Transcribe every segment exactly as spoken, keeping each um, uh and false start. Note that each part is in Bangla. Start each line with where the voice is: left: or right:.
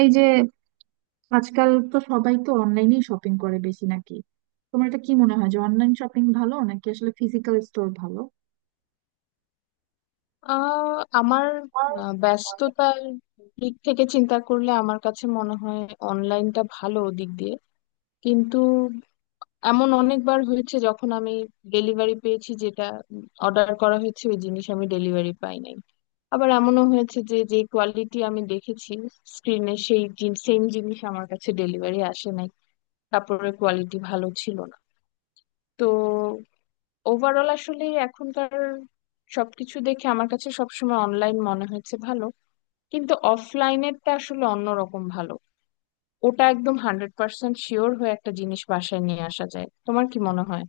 right: এই যে আজকাল তো সবাই তো অনলাইনেই শপিং করে বেশি, নাকি? তোমার এটা কি মনে হয় যে অনলাইন শপিং ভালো, নাকি আসলে ফিজিক্যাল স্টোর ভালো?
left: আহ আমার আহ, ব্যস্ততার দিক থেকে চিন্তা করলে আমার কাছে মনে হয় অনলাইনটা ভালো দিক দিয়ে। কিন্তু এমন অনেকবার হয়েছে যখন আমি ডেলিভারি পেয়েছি, যেটা অর্ডার করা হয়েছে ওই জিনিস আমি ডেলিভারি পাই নাই। আবার এমনও হয়েছে যে যে কোয়ালিটি আমি দেখেছি স্ক্রিনে, সেই সেম জিনিস আমার কাছে ডেলিভারি আসে নাই, কাপড়ের কোয়ালিটি ভালো ছিল না। তো ওভারঅল আসলে এখনকার সবকিছু দেখে আমার কাছে সবসময় অনলাইন মনে হয়েছে ভালো, কিন্তু অফলাইনেরটা আসলে অন্যরকম ভালো। ওটা একদম হান্ড্রেড পার্সেন্ট শিওর হয়ে একটা জিনিস বাসায় নিয়ে আসা যায়। তোমার কি মনে হয়?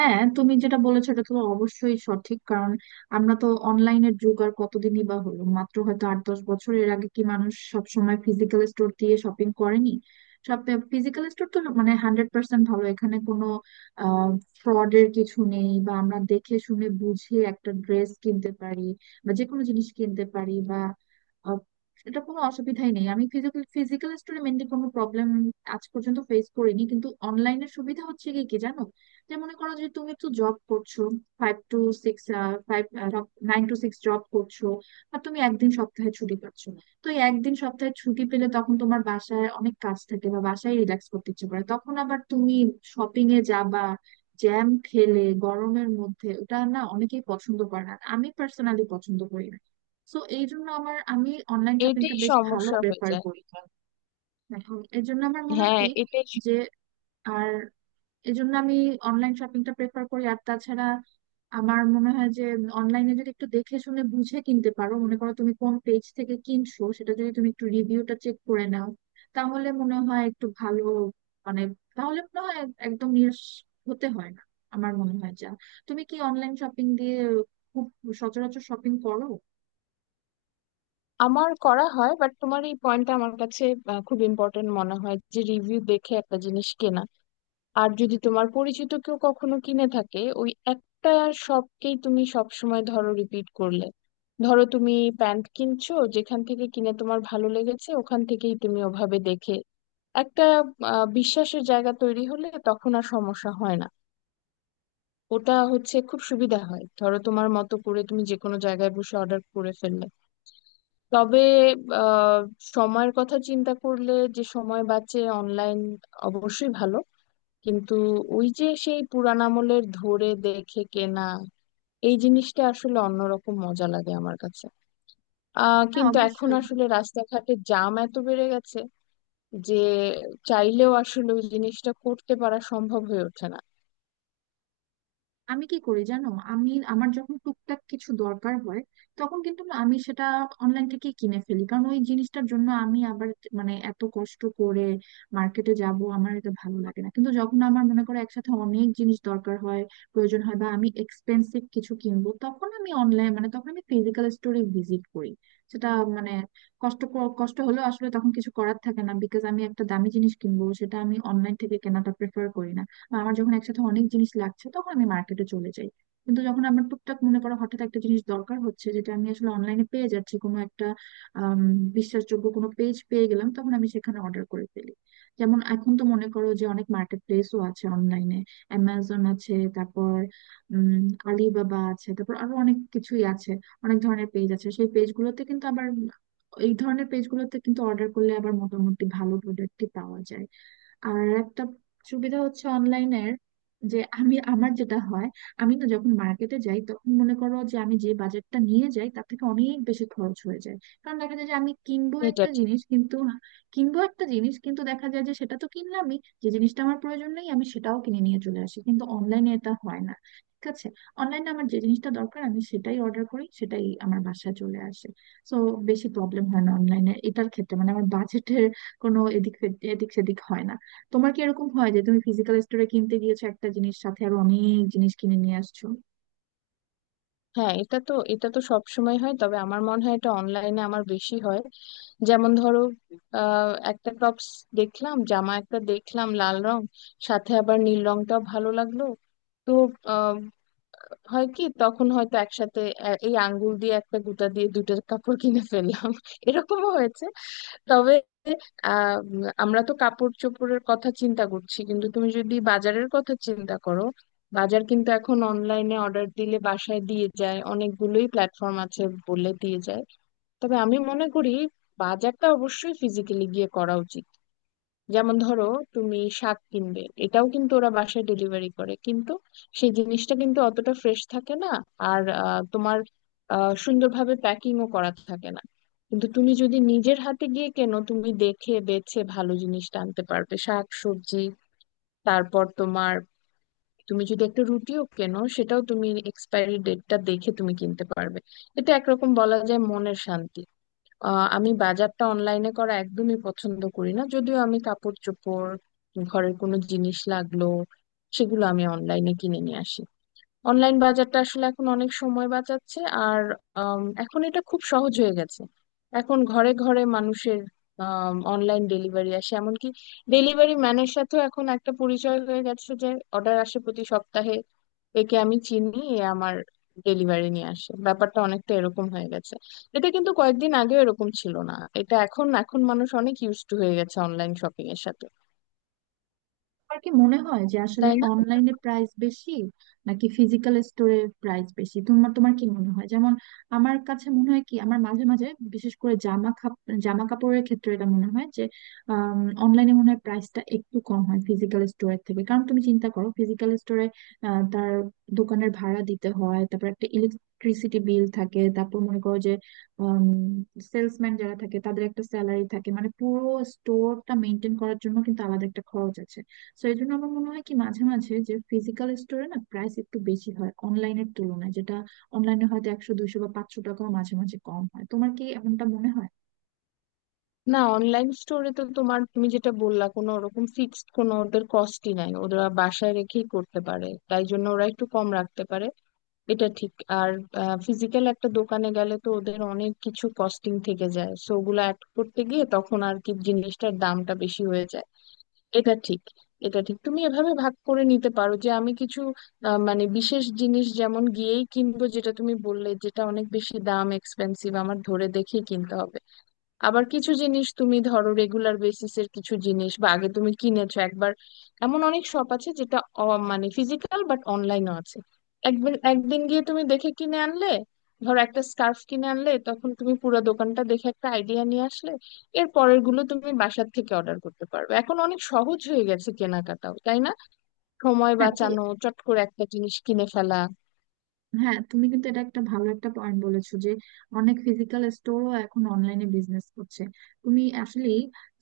right: হ্যাঁ, তুমি যেটা বলেছো এটা তো অবশ্যই সঠিক। কারণ আমরা তো অনলাইনের যুগ আর কতদিনই বা হলো, মাত্র হয়তো আট দশ বছর। এর আগে কি মানুষ সব সময় ফিজিক্যাল স্টোর দিয়ে শপিং করেনি? সব ফিজিক্যাল স্টোর তো মানে হান্ড্রেড পার্সেন্ট ভালো, এখানে কোনো আহ ফ্রডের কিছু নেই, বা আমরা দেখে শুনে বুঝে একটা ড্রেস কিনতে পারি, বা যে কোনো জিনিস কিনতে পারি, বা আহ, এটা কোনো অসুবিধাই নেই। আমি ফিজিক্যাল ফিজিক্যাল স্টোরে মেনলি কোনো প্রবলেম আজ পর্যন্ত ফেস করিনি। কিন্তু অনলাইনের সুবিধা হচ্ছে কি কি জানো? যে মনে করো যে তুমি একটু জব করছো, five two six five nine two six job করছো, আর তুমি একদিন সপ্তাহে ছুটি পাচ্ছ। তো এই একদিন সপ্তাহে ছুটি পেলে তখন তোমার বাসায় অনেক কাজ থাকে বা বাসায় রিল্যাক্স করতে ইচ্ছে করে, তখন আবার তুমি শপিং এ যাবা? জ্যাম খেলে গরমের মধ্যে ওটা না অনেকেই পছন্দ করে না, আমি পার্সোনালি পছন্দ করি না। তো এই জন্য আমার আমি অনলাইন শপিংটা
left: এটাই
right: বেশ ভালো
left: সমস্যা হয়ে
right: প্রেফার
left: যায়।
right: করি। এখন এই জন্য আমার মনে হয়
left: হ্যাঁ,
right: কি,
left: এটাই স-
right: যে, আর এই জন্য আমি অনলাইন শপিংটা প্রেফার করি। আর তাছাড়া আমার মনে হয় যে অনলাইনে যদি একটু দেখে শুনে বুঝে কিনতে পারো, মনে করো তুমি কোন পেজ থেকে কিনছো, সেটা যদি তুমি একটু রিভিউটা চেক করে নাও, তাহলে মনে হয় একটু ভালো। মানে, তাহলে মনে হয় একদম নিরাশ হতে হয় না। আমার মনে হয় যা। তুমি কি অনলাইন শপিং দিয়ে খুব সচরাচর শপিং করো?
left: আমার করা হয়, বাট তোমার এই পয়েন্টটা আমার কাছে আহ, খুব ইম্পর্টেন্ট মনে হয়, যে রিভিউ দেখে একটা জিনিস কেনা। আর যদি তোমার পরিচিত কেউ কখনো কিনে থাকে, ওই একটা শপকেই তুমি সব সময় ধরো রিপিট করলে। ধরো তুমি প্যান্ট কিনছো, যেখান থেকে কিনে তোমার ভালো লেগেছে ওখান থেকেই তুমি ওভাবে দেখে একটা আহ, বিশ্বাসের জায়গা তৈরি হলে তখন আর সমস্যা হয় না। ওটা হচ্ছে খুব সুবিধা হয়, ধরো তোমার মতো করে তুমি যে কোনো জায়গায় বসে অর্ডার করে ফেললে। তবে আহ, সময়ের কথা চিন্তা করলে, যে সময় বাঁচে, অনলাইন অবশ্যই ভালো। কিন্তু ওই যে সেই পুরান আমলের ধরে দেখে কেনা, এই জিনিসটা আসলে অন্যরকম মজা লাগে আমার কাছে। আহ
right: হ্যাঁ,
left: কিন্তু এখন
right: অবশ্যই।
left: আসলে রাস্তাঘাটে জ্যাম এত বেড়ে গেছে যে চাইলেও আসলে ওই জিনিসটা করতে পারা সম্ভব হয়ে ওঠে না।
right: আমি কি করি জানো, আমি আমার যখন টুকটাক কিছু দরকার হয় তখন কিন্তু না আমি সেটা অনলাইন থেকে কিনে ফেলি। কারণ ওই জিনিসটার জন্য আমি আবার মানে এত কষ্ট করে মার্কেটে যাব, আমার এটা ভালো লাগে না। কিন্তু যখন আমার মনে করো একসাথে অনেক জিনিস দরকার হয়, প্রয়োজন হয়, বা আমি এক্সপেন্সিভ কিছু কিনবো, তখন আমি অনলাইন মানে তখন আমি ফিজিক্যাল স্টোরে ভিজিট করি। সেটা মানে কষ্ট কষ্ট হলেও আসলে তখন কিছু করার থাকে না, বিকজ আমি একটা দামি জিনিস কিনবো, সেটা আমি অনলাইন থেকে কেনাটা প্রেফার করি না। বা আমার যখন একসাথে অনেক জিনিস লাগছে তখন আমি মার্কেটে চলে যাই। কিন্তু যখন আমার টুকটাক মনে করো হঠাৎ একটা জিনিস দরকার হচ্ছে যেটা আমি আসলে অনলাইনে পেয়ে যাচ্ছি, কোনো একটা আম, বিশ্বাসযোগ্য কোনো পেজ পেয়ে গেলাম, তখন আমি সেখানে অর্ডার করে ফেলি। যেমন এখন তো মনে করো যে অনেক মার্কেট প্লেসও আছে অনলাইনে। অ্যামাজন আছে, তারপর উম আলিবাবা আছে, তারপর আরো অনেক কিছুই আছে। অনেক ধরনের পেজ আছে, সেই পেজগুলোতে কিন্তু আবার, এই ধরনের পেজগুলোতে কিন্তু অর্ডার করলে আবার মোটামুটি ভালো প্রোডাক্টই পাওয়া যায়। আর একটা সুবিধা হচ্ছে অনলাইনের, যে আমি আমার যেটা হয়, আমি না যখন মার্কেটে যাই তখন মনে করো যে আমি যে বাজেটটা নিয়ে যাই তার থেকে অনেক বেশি খরচ হয়ে যায়। কারণ দেখা যায় যে আমি কিনবো
left: এটা
right: একটা
left: ঠিক।
right: জিনিস কিন্তু কিনবো একটা জিনিস কিন্তু দেখা যায় যে সেটা তো কিনলামই, যে জিনিসটা আমার প্রয়োজন নেই আমি সেটাও কিনে নিয়ে চলে আসি। কিন্তু অনলাইনে এটা হয় না, ঠিক আছে। অনলাইনে আমার যে জিনিসটা দরকার আমি সেটাই অর্ডার করি, সেটাই আমার বাসায় চলে আসে। তো বেশি প্রবলেম হয় না অনলাইনে এটার ক্ষেত্রে, মানে আমার বাজেটের কোনো এদিক সেদিক- এদিক সেদিক হয় না। তোমার কি এরকম হয় যে তুমি ফিজিক্যাল স্টোরে কিনতে গিয়েছো একটা জিনিস, সাথে আরো অনেক জিনিস কিনে নিয়ে আসছো?
left: হ্যাঁ, এটা তো এটা তো সব সময় হয়, তবে আমার মনে হয় এটা অনলাইনে আমার বেশি হয়। যেমন ধরো, আহ, একটা টপস দেখলাম, জামা একটা দেখলাম লাল রং, সাথে আবার নীল রংটাও ভালো লাগলো। তো আহ, হয় কি, তখন হয়তো একসাথে এ- এই আঙ্গুল দিয়ে একটা গুটা দিয়ে দুটো কাপড় কিনে ফেললাম এরকমও হয়েছে। তবে আহ, উম, আমরা তো কাপড় চোপড়ের কথা চিন্তা করছি, কিন্তু তুমি যদি বাজারের কথা চিন্তা করো, বাজার কিন্তু এখন অনলাইনে অর্ডার দিলে বাসায় দিয়ে যায়, অনেকগুলোই প্ল্যাটফর্ম আছে, বলে দিয়ে যায়। তবে আমি মনে করি বাজারটা অবশ্যই ফিজিক্যালি গিয়ে করা উচিত। যেমন ধরো, তুমি শাক কিনবে, এটাও কিন্তু ওরা বাসায় ডেলিভারি করে, কিন্তু সেই জিনিসটা কিন্তু অতটা ফ্রেশ থাকে না। আর আহ, তোমার আহ, সুন্দরভাবে প্যাকিংও করা থাকে না। কিন্তু তুমি যদি নিজের হাতে গিয়ে কেনো, তুমি দেখে বেছে ভালো জিনিসটা আনতে পারবে, শাক সবজি। তারপর তোমার, তুমি যদি একটা রুটিও কেনো, সেটাও তুমি এক্সপায়ারি ডেটটা দেখে তুমি কিনতে পারবে। এটা একরকম বলা যায় মনের শান্তি। আহ আমি বাজারটা অনলাইনে করা একদমই পছন্দ করি না, যদিও আমি কাপড় চোপড়, ঘরের কোনো জিনিস লাগলো, সেগুলো আমি অনলাইনে কিনে নিয়ে আসি। অনলাইন বাজারটা আসলে এখন অনেক সময় বাঁচাচ্ছে। আর আম, এখন এটা খুব সহজ হয়ে গেছে। এখন ঘরে ঘরে মানুষের অনলাইন ডেলিভারি আসে, এমনকি ডেলিভারি ম্যানের সাথেও এখন একটা পরিচয় হয়ে গেছে, যে অর্ডার আসে প্রতি সপ্তাহে, একে আমি চিনি, এ আমার ডেলিভারি নিয়ে আসে, ব্যাপারটা অনেকটা এরকম হয়ে গেছে। এটা কিন্তু কয়েকদিন আগে এরকম ছিল না। এটা এখন, এখন মানুষ অনেক ইউজ টু হয়ে গেছে অনলাইন শপিং এর সাথে।
right: আমার কি মনে হয় যে আসলে
left: তাই না?
right: অনলাইনে প্রাইস বেশি, নাকি ফিজিক্যাল স্টোরের প্রাইস বেশি, তোমার তোমার কি মনে হয়? যেমন আমার কাছে মনে হয় কি, আমার মাঝে মাঝে বিশেষ করে জামা খাপ- জামা কাপড়ের ক্ষেত্রে এটা মনে হয় যে অনলাইনে মনে হয় প্রাইসটা একটু কম হয় ফিজিক্যাল স্টোরের থেকে। কারণ তুমি চিন্তা করো ফিজিক্যাল স্টোরে তার দোকানের ভাড়া দিতে হয়, তারপর একটা ইলেকট্রিসিটি বিল থাকে, তারপর মনে করো যে সেলসম্যান যারা থাকে তাদের একটা স্যালারি থাকে, মানে পুরো স্টোরটা মেনটেন করার জন্য কিন্তু আলাদা একটা খরচ আছে। তো এই জন্য আমার মনে হয় কি মাঝে মাঝে, যে ফিজিক্যাল স্টোরে না প্রাইস একটু বেশি হয় অনলাইনের তুলনায়, যেটা অনলাইনে হয়তো একশো দুইশো বা পাঁচশো টাকাও মাঝে মাঝে কম হয়। তোমার কি এমনটা মনে হয়?
left: না, অনলাইন স্টোরে তো তোমার, তুমি যেটা বললা, কোনো ওরকম ফিক্সড কোনো ওদের কস্টই নাই, ওরা বাসায় রেখেই করতে পারে, তাই জন্য ওরা একটু কম রাখতে পারে। এটা ঠিক। আর ফিজিক্যাল একটা দোকানে গেলে তো ওদের অনেক কিছু কস্টিং থেকে যায়, সো ওগুলো অ্যাড করতে গিয়ে তখন আর কি জিনিসটার দামটা বেশি হয়ে যায়। এটা ঠিক। এটা ঠিক, তুমি এভাবে ভাগ করে নিতে পারো যে আমি কিছু আহ, মানে বিশেষ জিনিস যেমন গিয়েই কিনবো, যেটা তুমি বললে, যেটা অনেক বেশি দাম, এক্সপেন্সিভ, আমার ধরে দেখে কিনতে হবে। আবার কিছু জিনিস তুমি ধরো রেগুলার বেসিসের কিছু জিনিস, বা আগে তুমি কিনেছো একবার, এমন অনেক শপ আছে যেটা অ- মানে ফিজিক্যাল বাট অনলাইনও আছে। একবার একদিন গিয়ে তুমি দেখে কিনে আনলে, ধরো একটা স্কার্ফ কিনে আনলে, তখন তুমি পুরো দোকানটা দেখে একটা আইডিয়া নিয়ে আসলে, এর পরের গুলো তুমি বাসার থেকে অর্ডার করতে পারবে। এখন অনেক সহজ হয়ে গেছে কেনাকাটাও, তাই না? সময়
right: হ্যাঁ, তো
left: বাঁচানো, চট করে একটা জিনিস কিনে ফেলা।
right: হ্যাঁ, তুমি কিন্তু এটা একটা ভালো একটা পয়েন্ট বলেছো, যে অনেক ফিজিক্যাল স্টোরও এখন অনলাইনে বিজনেস করছে। তুমি আসলে,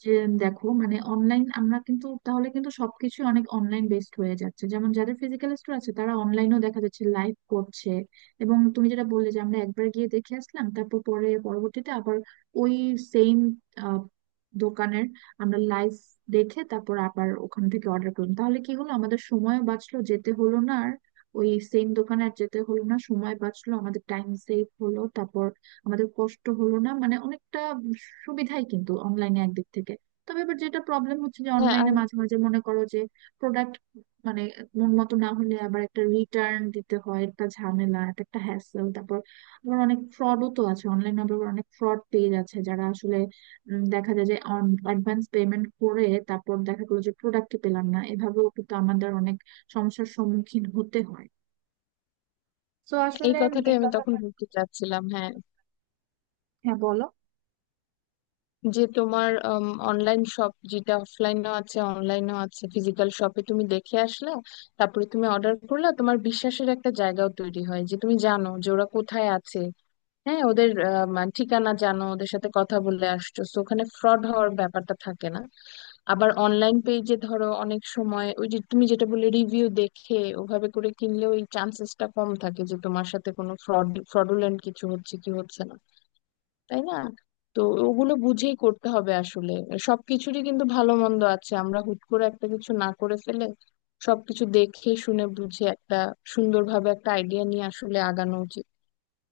right: যে দেখো মানে অনলাইন, আমরা কিন্তু তাহলে কিন্তু সবকিছু অনেক অনলাইন বেসড হয়ে যাচ্ছে। যেমন যাদের ফিজিক্যাল স্টোর আছে তারা অনলাইনেও দেখা যাচ্ছে লাইভ করছে। এবং তুমি যেটা বললে যে আমরা একবার গিয়ে দেখে আসলাম, তারপর পরে পরবর্তীতে আবার ওই সেম দোকানের আমরা লাইভ দেখে তারপর আবার ওখান থেকে অর্ডার করলাম, তাহলে কি হলো, আমাদের সময়ও বাঁচলো, যেতে হলো না ওই সেম দোকানে আর যেতে হলো না, সময় বাঁচলো, আমাদের টাইম সেভ হলো। তারপর আমাদের কষ্ট হলো না, মানে অনেকটা সুবিধাই কিন্তু অনলাইনে একদিক থেকে। তবে এবার যেটা প্রবলেম হচ্ছে যে
left: হ্যাঁ,
right: অনলাইনে
left: আর
right: মাঝে মাঝে মনে করো যে প্রোডাক্ট মানে মন মতো না হলে আবার একটা রিটার্ন দিতে হয়, একটা ঝামেলা, এটা একটা হ্যাসেল। তারপর আবার অনেক ফ্রডও তো আছে অনলাইনে, আবার অনেক ফ্রড পেজ আছে, যারা আসলে উম, দেখা যায় যে অ্যাডভান্স পেমেন্ট করে, তারপর দেখা গেলো যে প্রোডাক্টই পেলাম না, এভাবেও কিন্তু আমাদের অনেক সমস্যার সম্মুখীন হতে হয়। তো
left: এই
right: আসলে
left: কথাটাই আমি তখন বলতে চাচ্ছিলাম, হ্যাঁ,
right: হ্যাঁ, বলো।
left: যে তোমার অনলাইন শপ যেটা অফলাইনও আছে অনলাইনও আছে, ফিজিক্যাল শপে তুমি দেখে আসলে, তারপরে তুমি অর্ডার করলে, তোমার বিশ্বাসের একটা জায়গাও তৈরি হয়, যে তুমি জানো যে ওরা কোথায় আছে। হ্যাঁ, ওদের আহ, মা- ঠিকানা জানো, ওদের সাথে কথা বলে আসছো, তো ওখানে ফ্রড হওয়ার ব্যাপারটা থাকে না। আবার অনলাইন পেজে ধরো অনেক সময় ওই যে তুমি যেটা বলে রিভিউ দেখে ওভাবে করে কিনলে, ওই চান্সেসটা কম থাকে যে তোমার সাথে কোনো ফ্রড, ফ্রডুলেন্ট কিছু হচ্ছে কি হচ্ছে না। তাই না? তো ওগুলো বুঝেই করতে হবে আসলে। সবকিছুরই কিন্তু ভালো মন্দ আছে, আমরা হুট করে একটা কিছু না করে ফেলে, সবকিছু দেখে শুনে বুঝে একটা সুন্দরভাবে একটা আইডিয়া নিয়ে আসলে আগানো উচিত।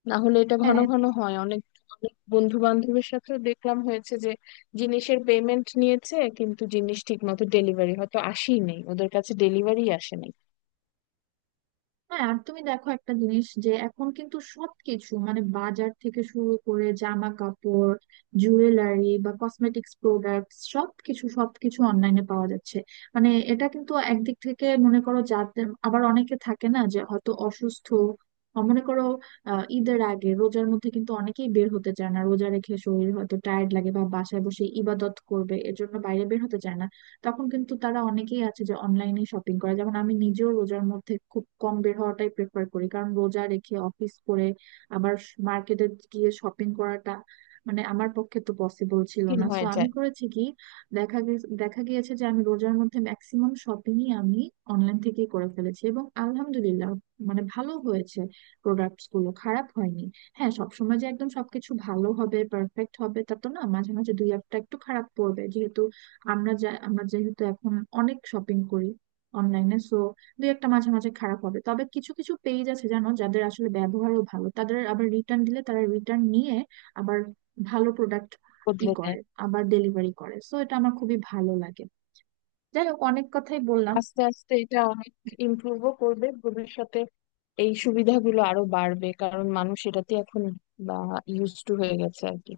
left: না হলে এটা
right: হ্যাঁ,
left: ঘন
right: হ্যাঁ।
left: ঘন হয়, অনেক অনেক বন্ধু বান্ধবের সাথে দেখলাম হয়েছে যে জিনিসের পেমেন্ট নিয়েছে, কিন্তু জিনিস ঠিক মতো ডেলিভারি হয়তো আসেই নেই, ওদের কাছে ডেলিভারি আসে নাই।
right: আর তুমি দেখো একটা জিনিস, যে এখন কিন্তু সবকিছু মানে বাজার থেকে শুরু করে জামা কাপড়, জুয়েলারি বা কসমেটিক্স প্রোডাক্টস, সবকিছু সবকিছু অনলাইনে পাওয়া যাচ্ছে। মানে এটা কিন্তু একদিক থেকে মনে করো যাদের আবার অনেকে থাকে না, যে হয়তো অসুস্থ, আহ, মনে করো আহ, ঈদের আগে রোজার মধ্যে কিন্তু অনেকেই বের হতে চায় না। রোজা রেখে শরীর হয়তো টায়ার্ড লাগে বা বাসায় বসে ইবাদত করবে, এজন্য বাইরে বের হতে চায় না। তখন কিন্তু তারা অনেকেই আছে যে অনলাইনে শপিং করে। যেমন আমি নিজেও রোজার মধ্যে খুব কম বের হওয়াটাই প্রেফার করি, কারণ রোজা রেখে অফিস করে আবার মার্কেটে গিয়ে শপিং করাটা মানে আমার পক্ষে তো পসিবল ছিল
left: ঠিক
right: না। সো
left: হয়ে
right: আমি
left: যায়।
right: করেছি কি, দেখা গেছে দেখা গিয়েছে যে আমি রোজার মধ্যে ম্যাক্সিমাম শপিংই আমি অনলাইন থেকেই করে ফেলেছি, এবং আলহামদুলিল্লাহ মানে ভালো হয়েছে, প্রোডাক্টস গুলো খারাপ হয়নি। হ্যাঁ, সবসময় যে একদম সবকিছু ভালো হবে পারফেক্ট হবে তা তো না, মাঝে মাঝে দুই একটা একটু খারাপ পড়বে, যেহেতু আমরা যা আমরা যেহেতু এখন অনেক শপিং করি অনলাইনে। সো দুই একটা মাঝে মাঝে খারাপ হবে, তবে কিছু কিছু পেজ আছে জানো যাদের আসলে ব্যবহারও ভালো, তাদের আবার রিটার্ন দিলে তারা রিটার্ন নিয়ে আবার ভালো প্রোডাক্ট ই
left: বদলে দেয়।
right: করে, আবার ডেলিভারি করে। সো এটা আমার খুবই ভালো লাগে। যাই হোক, অনেক কথাই বললাম।
left: আস্তে আস্তে এটা অনেক ইমপ্রুভও করবে ভবিষ্যতে। এই সুবিধাগুলো আরো বাড়বে, কারণ মানুষ এটাতে এখন ইউজ টু হয়ে গেছে আর কি।